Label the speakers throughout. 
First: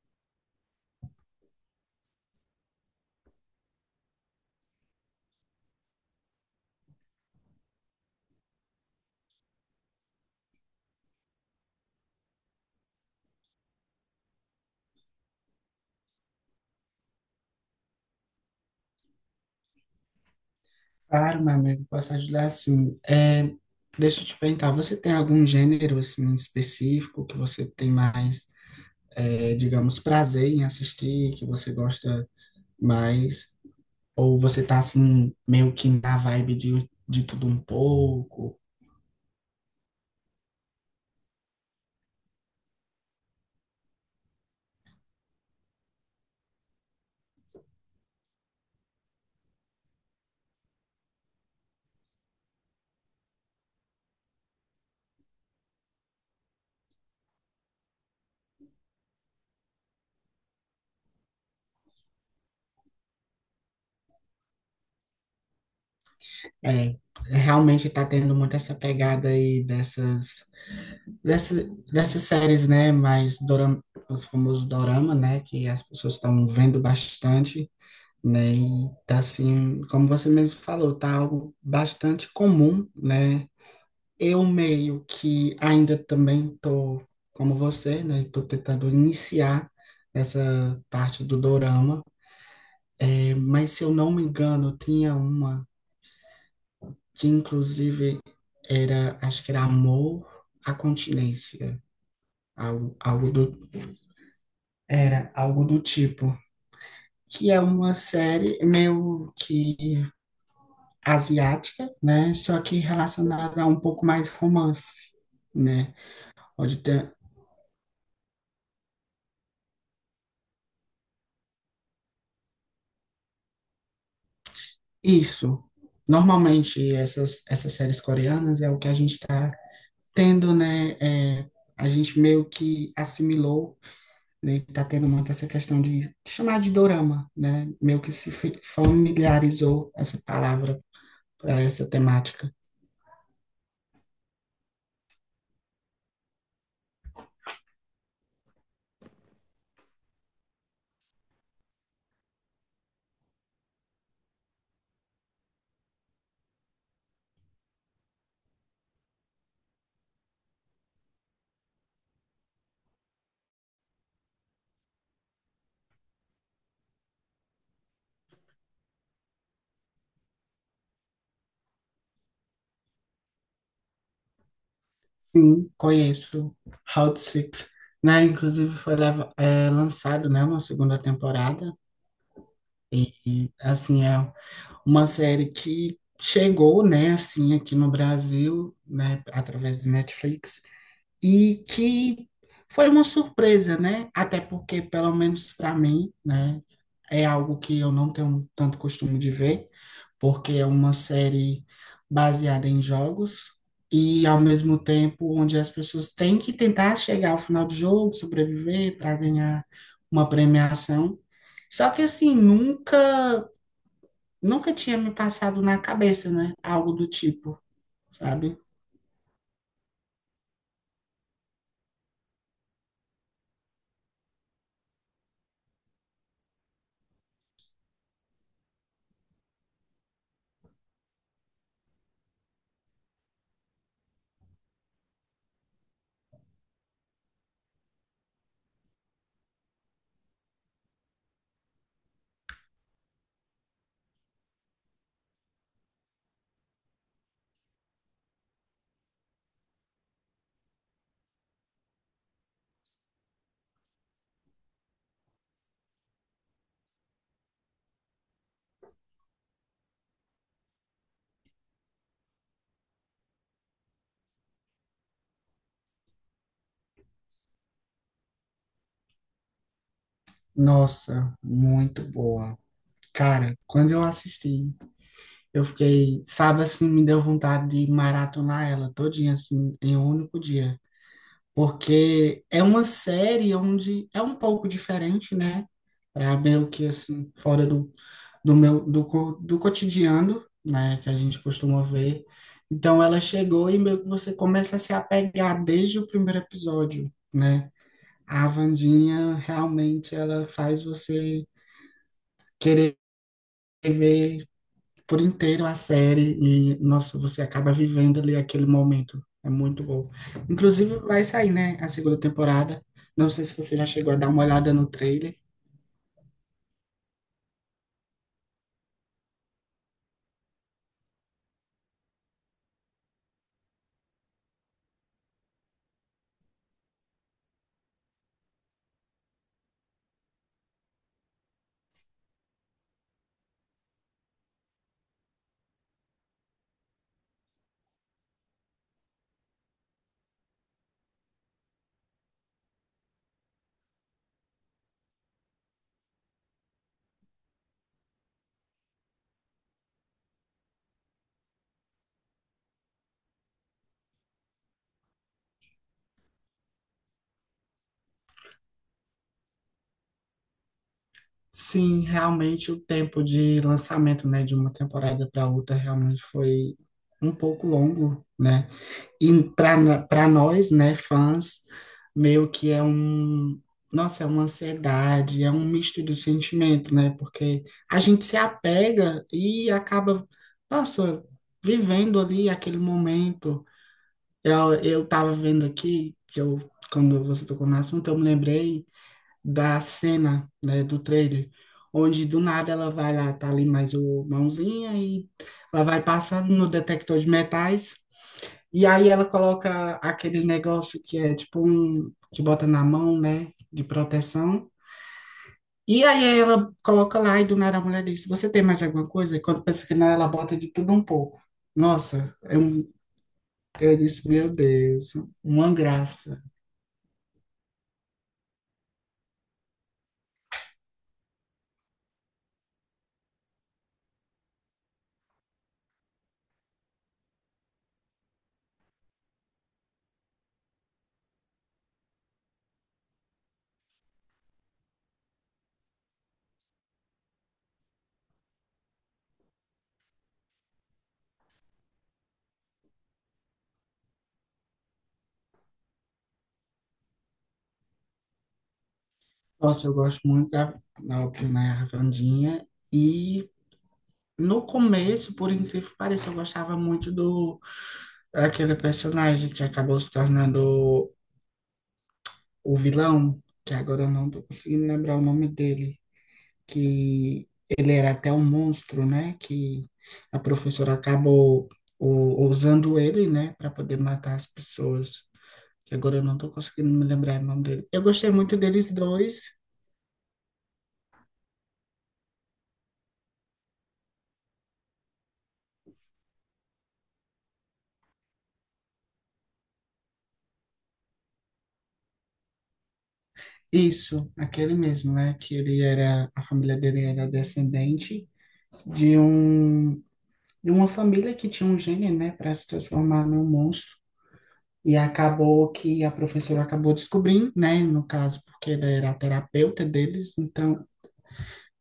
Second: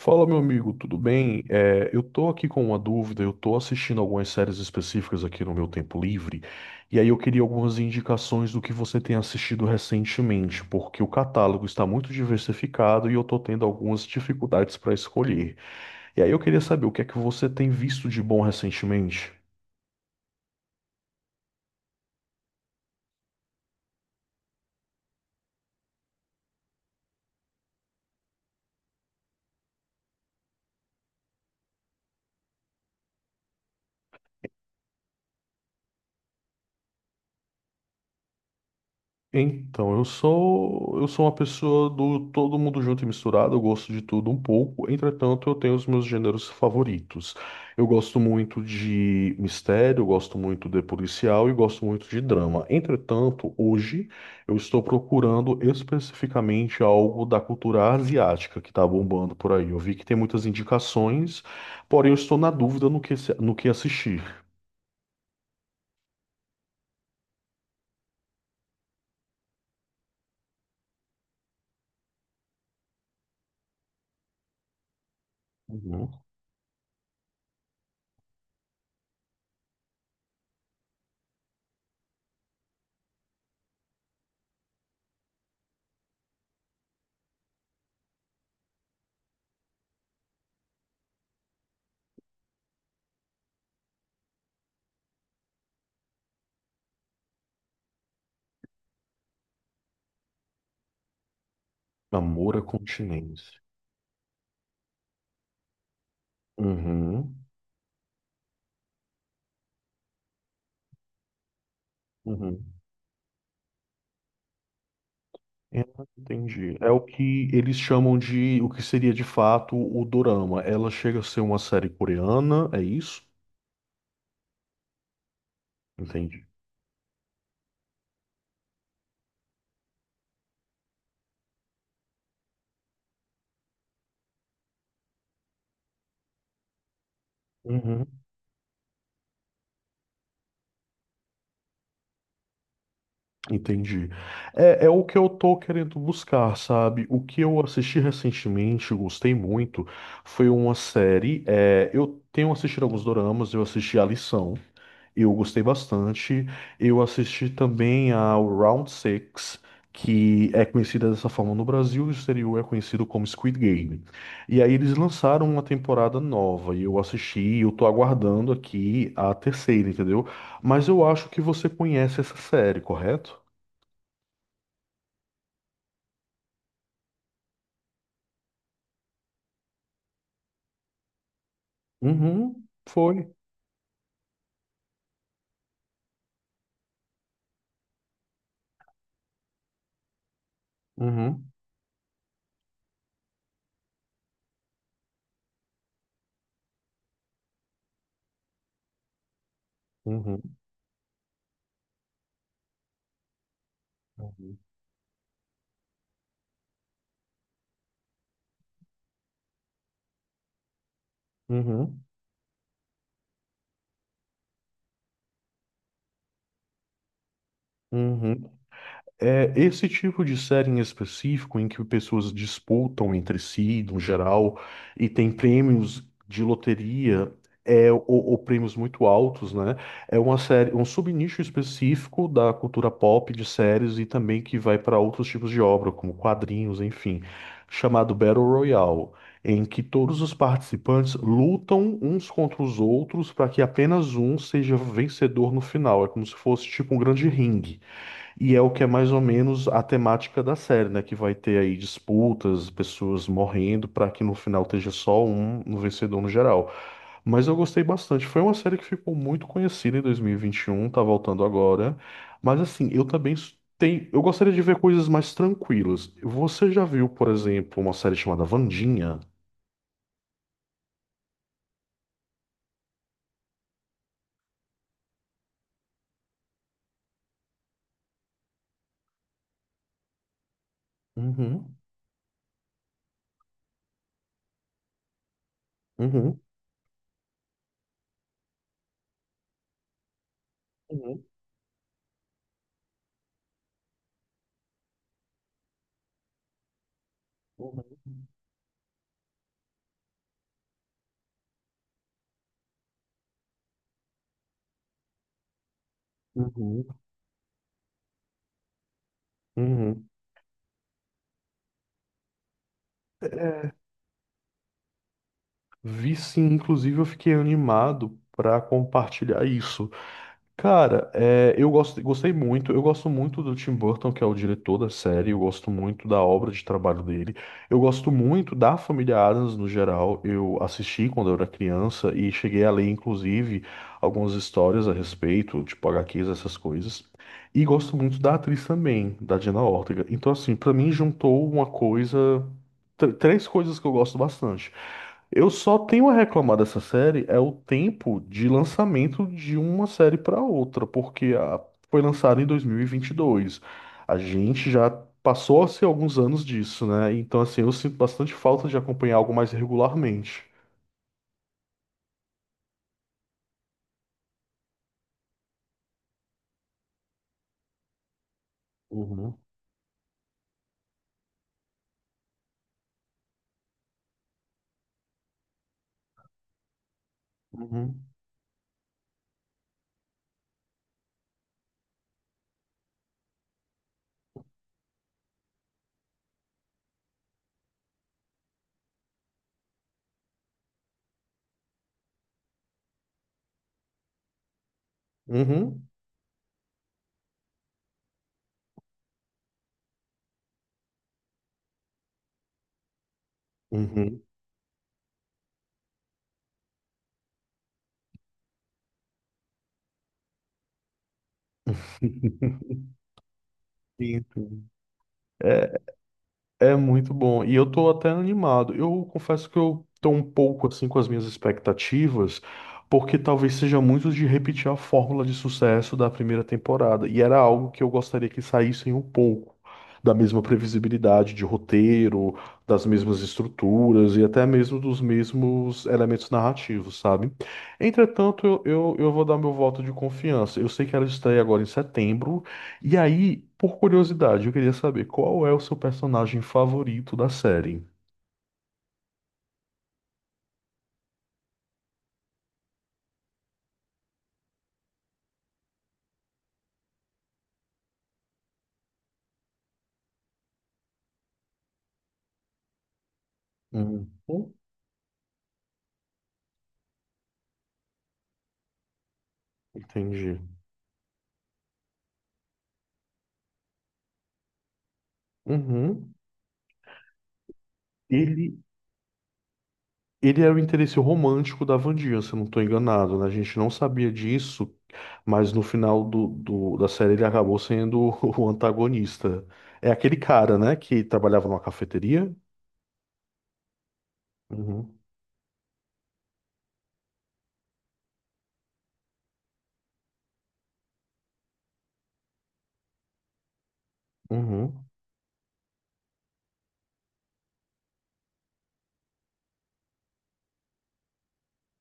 Speaker 1: Fala, meu amigo, tudo bem? Eu tô aqui com uma dúvida, eu tô assistindo algumas séries específicas aqui no meu tempo livre, e aí eu queria algumas indicações do que você tem assistido recentemente, porque o catálogo está muito diversificado e eu tô tendo algumas dificuldades para escolher. E aí eu queria saber o que é que você tem visto de bom recentemente?
Speaker 2: Claro, meu amigo, posso ajudar assim. Deixa eu te perguntar, você tem algum gênero assim específico que você tem mais, digamos, prazer em assistir, que você gosta mais? Ou você tá assim meio que na vibe de tudo um pouco?
Speaker 1: Então, eu sou uma pessoa do todo mundo junto e misturado, eu gosto de tudo um pouco, entretanto, eu tenho os meus gêneros favoritos. Eu gosto muito de mistério, eu gosto muito de policial e gosto muito de drama. Entretanto, hoje eu estou procurando especificamente algo da cultura asiática que está bombando por aí. Eu vi que tem muitas indicações, porém eu estou na dúvida no que, no que assistir.
Speaker 2: É, Realmente tá tendo muito essa pegada aí dessa, dessas séries, né? Mais dorama, os famosos dorama, né? Que as
Speaker 1: Uhum.
Speaker 2: pessoas estão vendo bastante. Né? E tá assim, como você mesmo falou, tá algo bastante comum, né? Eu meio que ainda também tô como você, né? Tô tentando iniciar essa parte do dorama, mas se eu não me engano, tinha uma que inclusive era, acho que era Amor à Continência,
Speaker 1: Amor à
Speaker 2: algo do,
Speaker 1: continência.
Speaker 2: era algo do tipo.
Speaker 1: Uhum.
Speaker 2: Que é uma série meio que asiática, né? Só
Speaker 1: Uhum.
Speaker 2: que relacionada a um pouco mais romance,
Speaker 1: Eu
Speaker 2: né?
Speaker 1: Entendi.
Speaker 2: Pode
Speaker 1: É o
Speaker 2: ter
Speaker 1: que eles chamam de o que seria de fato o dorama. Ela chega a ser uma série coreana, é isso?
Speaker 2: isso.
Speaker 1: Entendi.
Speaker 2: Normalmente essas séries coreanas é o que a gente está tendo, né? É, a gente meio que assimilou, né? Tá tendo muito essa questão de chamar de dorama, né? Meio que
Speaker 1: Uhum.
Speaker 2: se familiarizou essa palavra para essa temática.
Speaker 1: Entendi. É o que eu tô querendo buscar, sabe? O que eu assisti recentemente, gostei muito, foi uma série. Eu tenho assistido alguns doramas, eu assisti A Lição. Eu gostei bastante. Eu assisti também ao Round Six, que é conhecida dessa forma no Brasil e no exterior é conhecido como Squid Game. E aí eles lançaram uma temporada nova e eu assisti, e eu tô aguardando aqui a terceira, entendeu? Mas eu acho que você conhece essa série, correto?
Speaker 2: Sim, conheço Hot Six, né? Inclusive foi lançado, né, uma segunda temporada.
Speaker 1: Uhum, foi.
Speaker 2: E, assim, é uma série que chegou, né, assim, aqui no Brasil, né, através do Netflix,
Speaker 1: Uhum,
Speaker 2: e que foi uma surpresa, né? Até porque, pelo menos para mim, né, é algo que eu não tenho tanto costume de ver,
Speaker 1: uhum,
Speaker 2: porque é uma série baseada em jogos e, ao
Speaker 1: uhum,
Speaker 2: mesmo tempo, onde as pessoas têm que tentar chegar ao final do jogo, sobreviver para ganhar uma premiação. Só
Speaker 1: uhum,
Speaker 2: que assim, nunca tinha me passado na cabeça, né? Algo do tipo,
Speaker 1: uhum.
Speaker 2: sabe?
Speaker 1: É esse tipo de série em específico, em que pessoas disputam entre si, no geral, e tem prêmios de loteria, ou prêmios muito altos, né? É uma série, um subnicho específico da cultura pop de séries e também que vai para outros tipos de obra, como quadrinhos, enfim, chamado Battle Royale, em que todos os participantes lutam uns contra os outros para que apenas um seja vencedor no final. É como se fosse tipo um grande ringue. E é o que é mais ou menos a temática da série, né? Que vai ter aí disputas, pessoas morrendo, para que no final esteja só um no vencedor no geral. Mas eu gostei bastante. Foi uma série que ficou muito conhecida em 2021, tá voltando agora. Mas assim, eu também tenho. Eu gostaria de ver coisas mais tranquilas. Você já viu, por exemplo, uma série chamada Wandinha?
Speaker 2: Nossa, muito boa. Cara, quando eu assisti, eu fiquei, sabe assim, me deu vontade de maratonar ela todinha assim em um único dia,
Speaker 1: Uhum,
Speaker 2: porque é uma série onde é um pouco diferente, né? Pra
Speaker 1: uhum,
Speaker 2: meio que assim, fora do, do meu do, co- do cotidiano, né, que a
Speaker 1: uhum,
Speaker 2: gente costuma ver. Então ela chegou e meio que você começa a se apegar desde o primeiro episódio, né?
Speaker 1: uhum,
Speaker 2: A Wandinha realmente ela faz você querer ver por inteiro a série e,
Speaker 1: uhum,
Speaker 2: nossa, você acaba vivendo ali aquele momento. É muito
Speaker 1: uhum.
Speaker 2: bom. Inclusive, vai sair, né, a segunda temporada. Não sei se você já chegou a dar uma olhada no trailer.
Speaker 1: Vi sim, inclusive eu fiquei animado para compartilhar isso. Cara, gostei muito. Eu gosto muito do Tim Burton, que é o diretor da série. Eu gosto muito da obra de trabalho dele. Eu gosto muito da família Adams no geral. Eu assisti quando eu era criança e cheguei a ler, inclusive, algumas histórias a respeito, tipo HQs, essas coisas. E gosto muito da atriz também, da Jenna Ortega. Então, assim, pra mim juntou uma coisa, três coisas que eu gosto bastante. Eu só tenho a reclamar dessa série é o tempo de lançamento de uma série para outra, porque foi lançada em dois mil e vinte e dois. A gente já passou a ser alguns anos disso, né? Então, assim, eu sinto bastante falta de acompanhar algo mais regularmente.
Speaker 2: Sim, realmente o tempo de lançamento, né, de uma temporada para outra realmente foi um pouco longo, né?
Speaker 1: Uhum,
Speaker 2: E para nós, né, fãs, meio que é um, nossa, é uma ansiedade, é um misto de sentimento, né? Porque a
Speaker 1: uhum,
Speaker 2: gente se apega e acaba, nossa, vivendo ali aquele momento. Eu tava vendo aqui que eu quando você tocou no assunto, eu me lembrei da cena, né, do trailer, onde do nada ela vai lá, tá ali mais o mãozinha e ela
Speaker 1: uhum,
Speaker 2: vai passando no detector de metais e aí ela coloca aquele negócio que é tipo um que bota na mão, né, de
Speaker 1: uhum.
Speaker 2: proteção. E aí ela coloca lá e do nada a mulher diz: "Você tem mais alguma coisa?" E quando pensa que não, ela bota de tudo um pouco. Nossa, eu, eu
Speaker 1: Sim,
Speaker 2: disse, meu
Speaker 1: sim.
Speaker 2: Deus, uma graça.
Speaker 1: É muito bom. E eu tô até animado. Eu confesso que eu tô um pouco assim com as minhas expectativas, porque talvez seja muito de repetir a fórmula de sucesso da primeira temporada. E era algo que eu gostaria que saíssem um pouco da mesma previsibilidade de roteiro, das mesmas estruturas e até mesmo dos mesmos elementos narrativos, sabe? Entretanto, eu vou dar meu voto de confiança. Eu sei que ela estreia agora em setembro. E aí, por curiosidade, eu queria saber qual é o seu personagem favorito da série?
Speaker 2: Nossa, eu gosto muito da, óbvio, né, Wandinha. E no começo, por incrível que pareça, eu gostava muito do daquele personagem que acabou se tornando o vilão, que agora
Speaker 1: Uhum.
Speaker 2: eu não tô conseguindo lembrar o nome dele, que ele era até um monstro, né? Que
Speaker 1: Entendi.
Speaker 2: a professora acabou usando ele, né, para poder matar as pessoas. Que
Speaker 1: Uhum.
Speaker 2: agora eu não tô conseguindo me lembrar o nome dele. Eu gostei
Speaker 1: Ele,
Speaker 2: muito deles dois.
Speaker 1: ele era o interesse romântico da Wandinha, se eu não estou enganado, né? A gente não sabia disso, mas no final da série ele acabou sendo o antagonista. É aquele cara, né, que trabalhava numa cafeteria?
Speaker 2: Isso, aquele
Speaker 1: Uhum.
Speaker 2: mesmo, né? Que ele era, a família dele era descendente de um de uma família que tinha um gene, né, para se transformar num monstro.
Speaker 1: Uhum.
Speaker 2: E acabou que a professora acabou descobrindo, né, no caso, porque ela era a terapeuta deles, então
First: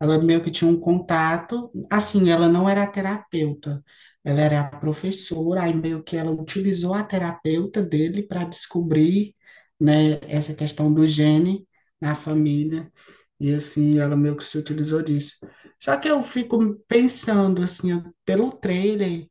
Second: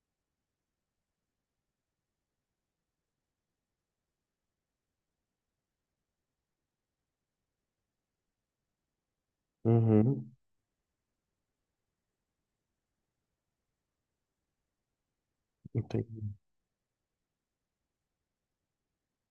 Speaker 2: ela meio que tinha um contato. Assim, ela não era a terapeuta, ela era a professora, aí meio que ela utilizou a terapeuta dele para descobrir, né,
Speaker 1: Uhum.
Speaker 2: essa questão do gene na família. E assim, ela meio que se utilizou disso. Só que eu
Speaker 1: Entendi.
Speaker 2: fico pensando, assim, pelo trailer.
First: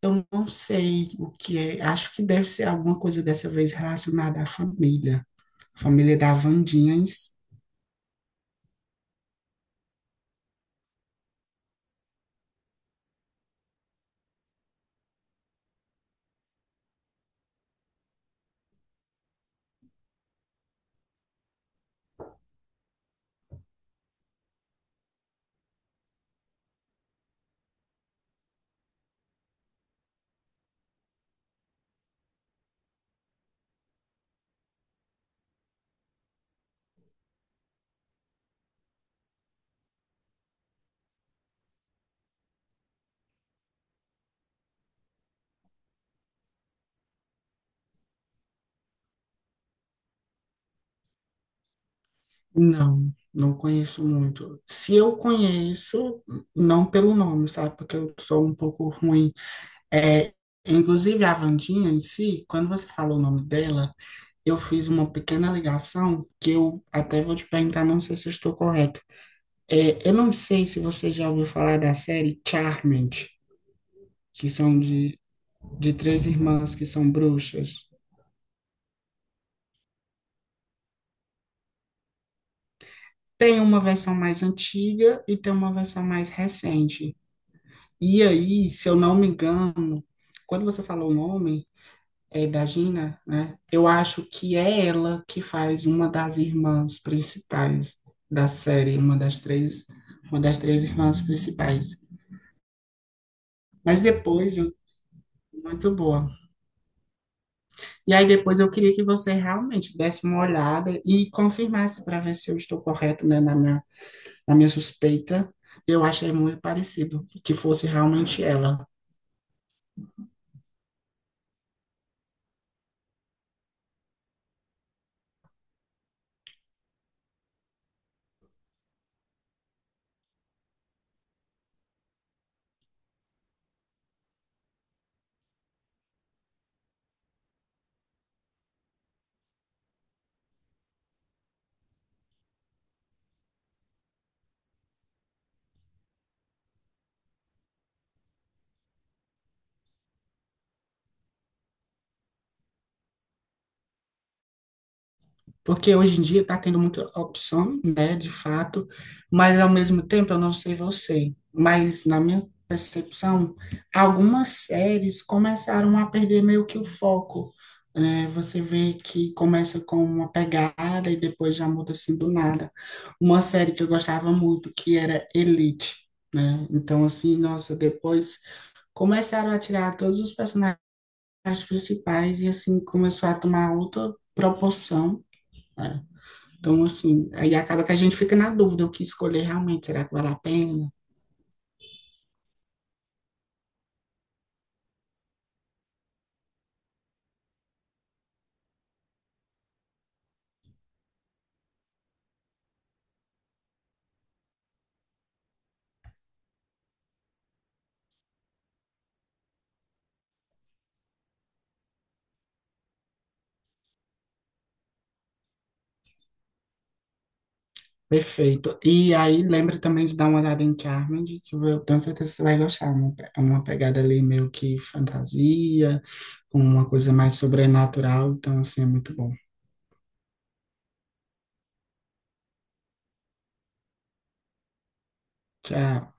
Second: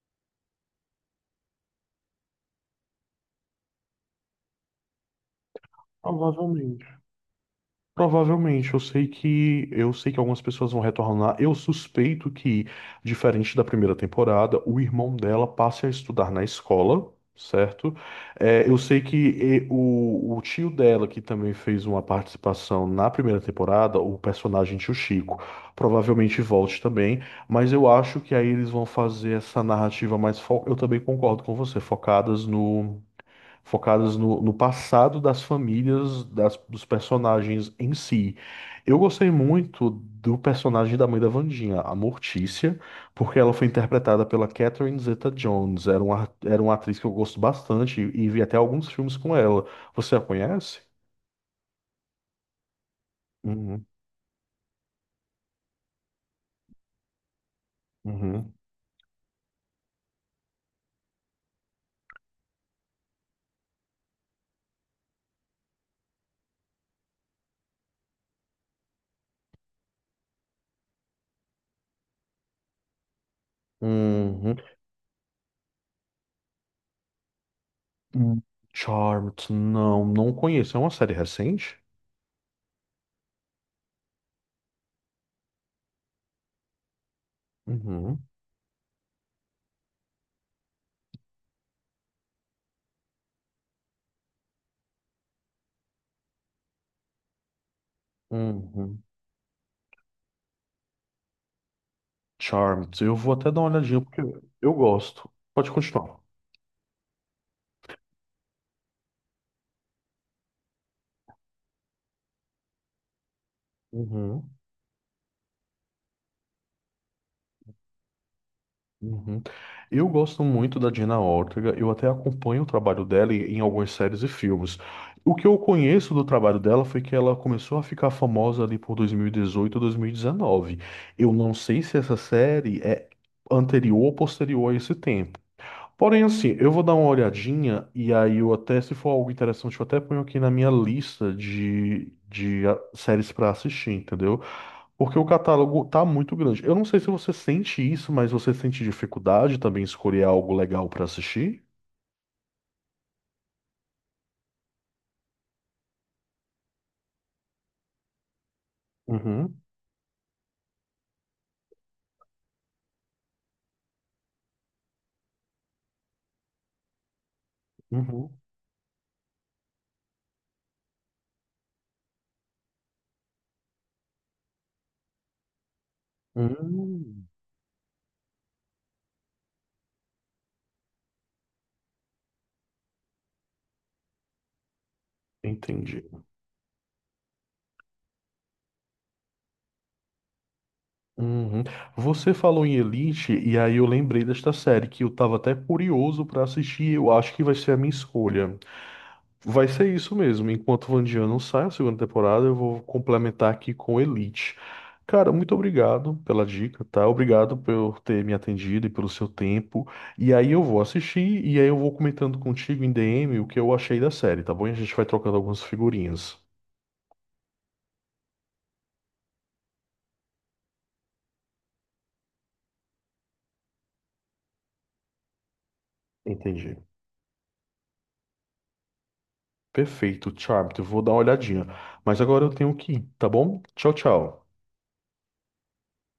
Speaker 2: Eu não sei o que é, acho que deve ser alguma coisa dessa vez relacionada à família. A família da
Speaker 1: Provavelmente.
Speaker 2: Wandinha em si.
Speaker 1: Provavelmente, eu sei que algumas pessoas vão retornar. Eu suspeito que, diferente da primeira temporada, o irmão dela passe a estudar na escola, certo? Eu sei que o tio dela, que também fez uma participação na primeira temporada, o personagem tio Chico, provavelmente volte também, mas eu acho que aí eles vão fazer essa narrativa mais Eu também concordo com você, focadas no passado das famílias, dos personagens em si. Eu gostei muito do personagem da mãe da Wandinha, a Mortícia, porque ela foi interpretada pela Catherine Zeta-Jones. Era uma atriz que eu gosto bastante e vi até alguns filmes com ela. Você a conhece?
Speaker 2: Não, não
Speaker 1: Uhum,
Speaker 2: conheço muito. Se eu conheço, não pelo nome, sabe? Porque eu sou
Speaker 1: uhum,
Speaker 2: um pouco ruim. É, inclusive, a Wandinha em si, quando você falou o nome dela, eu fiz uma pequena ligação que eu até vou te perguntar, não sei se eu estou correto. É, eu não sei se você já ouviu falar da série Charmed, que
Speaker 1: uhum.
Speaker 2: são de três irmãs que são bruxas.
Speaker 1: Hum, Charmed, não, não conheço. É uma série recente?
Speaker 2: Tem uma versão mais antiga e tem uma versão mais recente. E
Speaker 1: Uhum,
Speaker 2: aí, se eu não me engano, quando você falou o nome da Gina, né? Eu acho que é ela que faz uma das irmãs principais da série,
Speaker 1: uhum.
Speaker 2: uma das três irmãs principais.
Speaker 1: Charmed, eu vou até dar uma olhadinha
Speaker 2: Mas
Speaker 1: porque
Speaker 2: depois
Speaker 1: eu
Speaker 2: eu
Speaker 1: gosto. Pode
Speaker 2: muito
Speaker 1: continuar.
Speaker 2: boa. E aí depois eu queria que você realmente desse uma olhada e confirmasse para ver se eu estou correto, né, na minha
Speaker 1: Uhum,
Speaker 2: a minha suspeita, eu achei muito parecido, que fosse realmente ela.
Speaker 1: uhum. Eu gosto muito da Dina Ortega, eu até acompanho o trabalho dela em algumas séries e filmes. O que eu conheço do trabalho dela foi que ela começou a ficar famosa ali por 2018, 2019. Eu não sei se essa série é anterior ou posterior a esse tempo. Porém, assim, eu vou dar uma olhadinha e aí eu até, se for algo interessante, eu até ponho aqui na minha lista de séries para assistir, entendeu? Porque o catálogo tá muito grande. Eu não sei se você sente isso, mas você sente dificuldade também em escolher algo legal pra assistir?
Speaker 2: Porque hoje em dia está tendo muita opção, né, de fato, mas
Speaker 1: Uhum,
Speaker 2: ao mesmo tempo, eu não sei você, mas na minha percepção, algumas séries começaram a perder meio que o foco, né?
Speaker 1: uhum.
Speaker 2: Você vê que começa com uma pegada e depois já muda assim do nada. Uma série que eu gostava muito, que era Elite, né? Então,
Speaker 1: Hum,
Speaker 2: assim, nossa, depois começaram a tirar todos os personagens as principais e assim começou a tomar outra proporção.
Speaker 1: entendi.
Speaker 2: Né? Então, assim, aí acaba que a gente fica na dúvida o que escolher realmente, será que vale a pena?
Speaker 1: Uhum. Você falou em Elite, e aí eu lembrei desta série que eu tava até curioso pra assistir. Eu acho que vai ser a minha escolha. Vai ser isso mesmo. Enquanto Vandian não sai a segunda temporada, eu vou complementar aqui com Elite. Cara, muito obrigado pela dica, tá? Obrigado por ter me atendido e pelo seu tempo. E aí eu vou assistir e aí eu vou comentando contigo em DM o que eu achei da série, tá bom? E a gente vai trocando algumas figurinhas.
Speaker 2: Perfeito. E aí lembra também de dar uma olhada em Charmed, que eu tenho certeza que você vai gostar. É uma pegada ali meio que fantasia, com
Speaker 1: Entendi.
Speaker 2: uma coisa mais sobrenatural, então assim é muito bom.
Speaker 1: Perfeito, Charmed. Eu vou dar uma olhadinha. Mas agora eu tenho que ir, tá bom? Tchau, tchau.
Speaker 2: Tchau.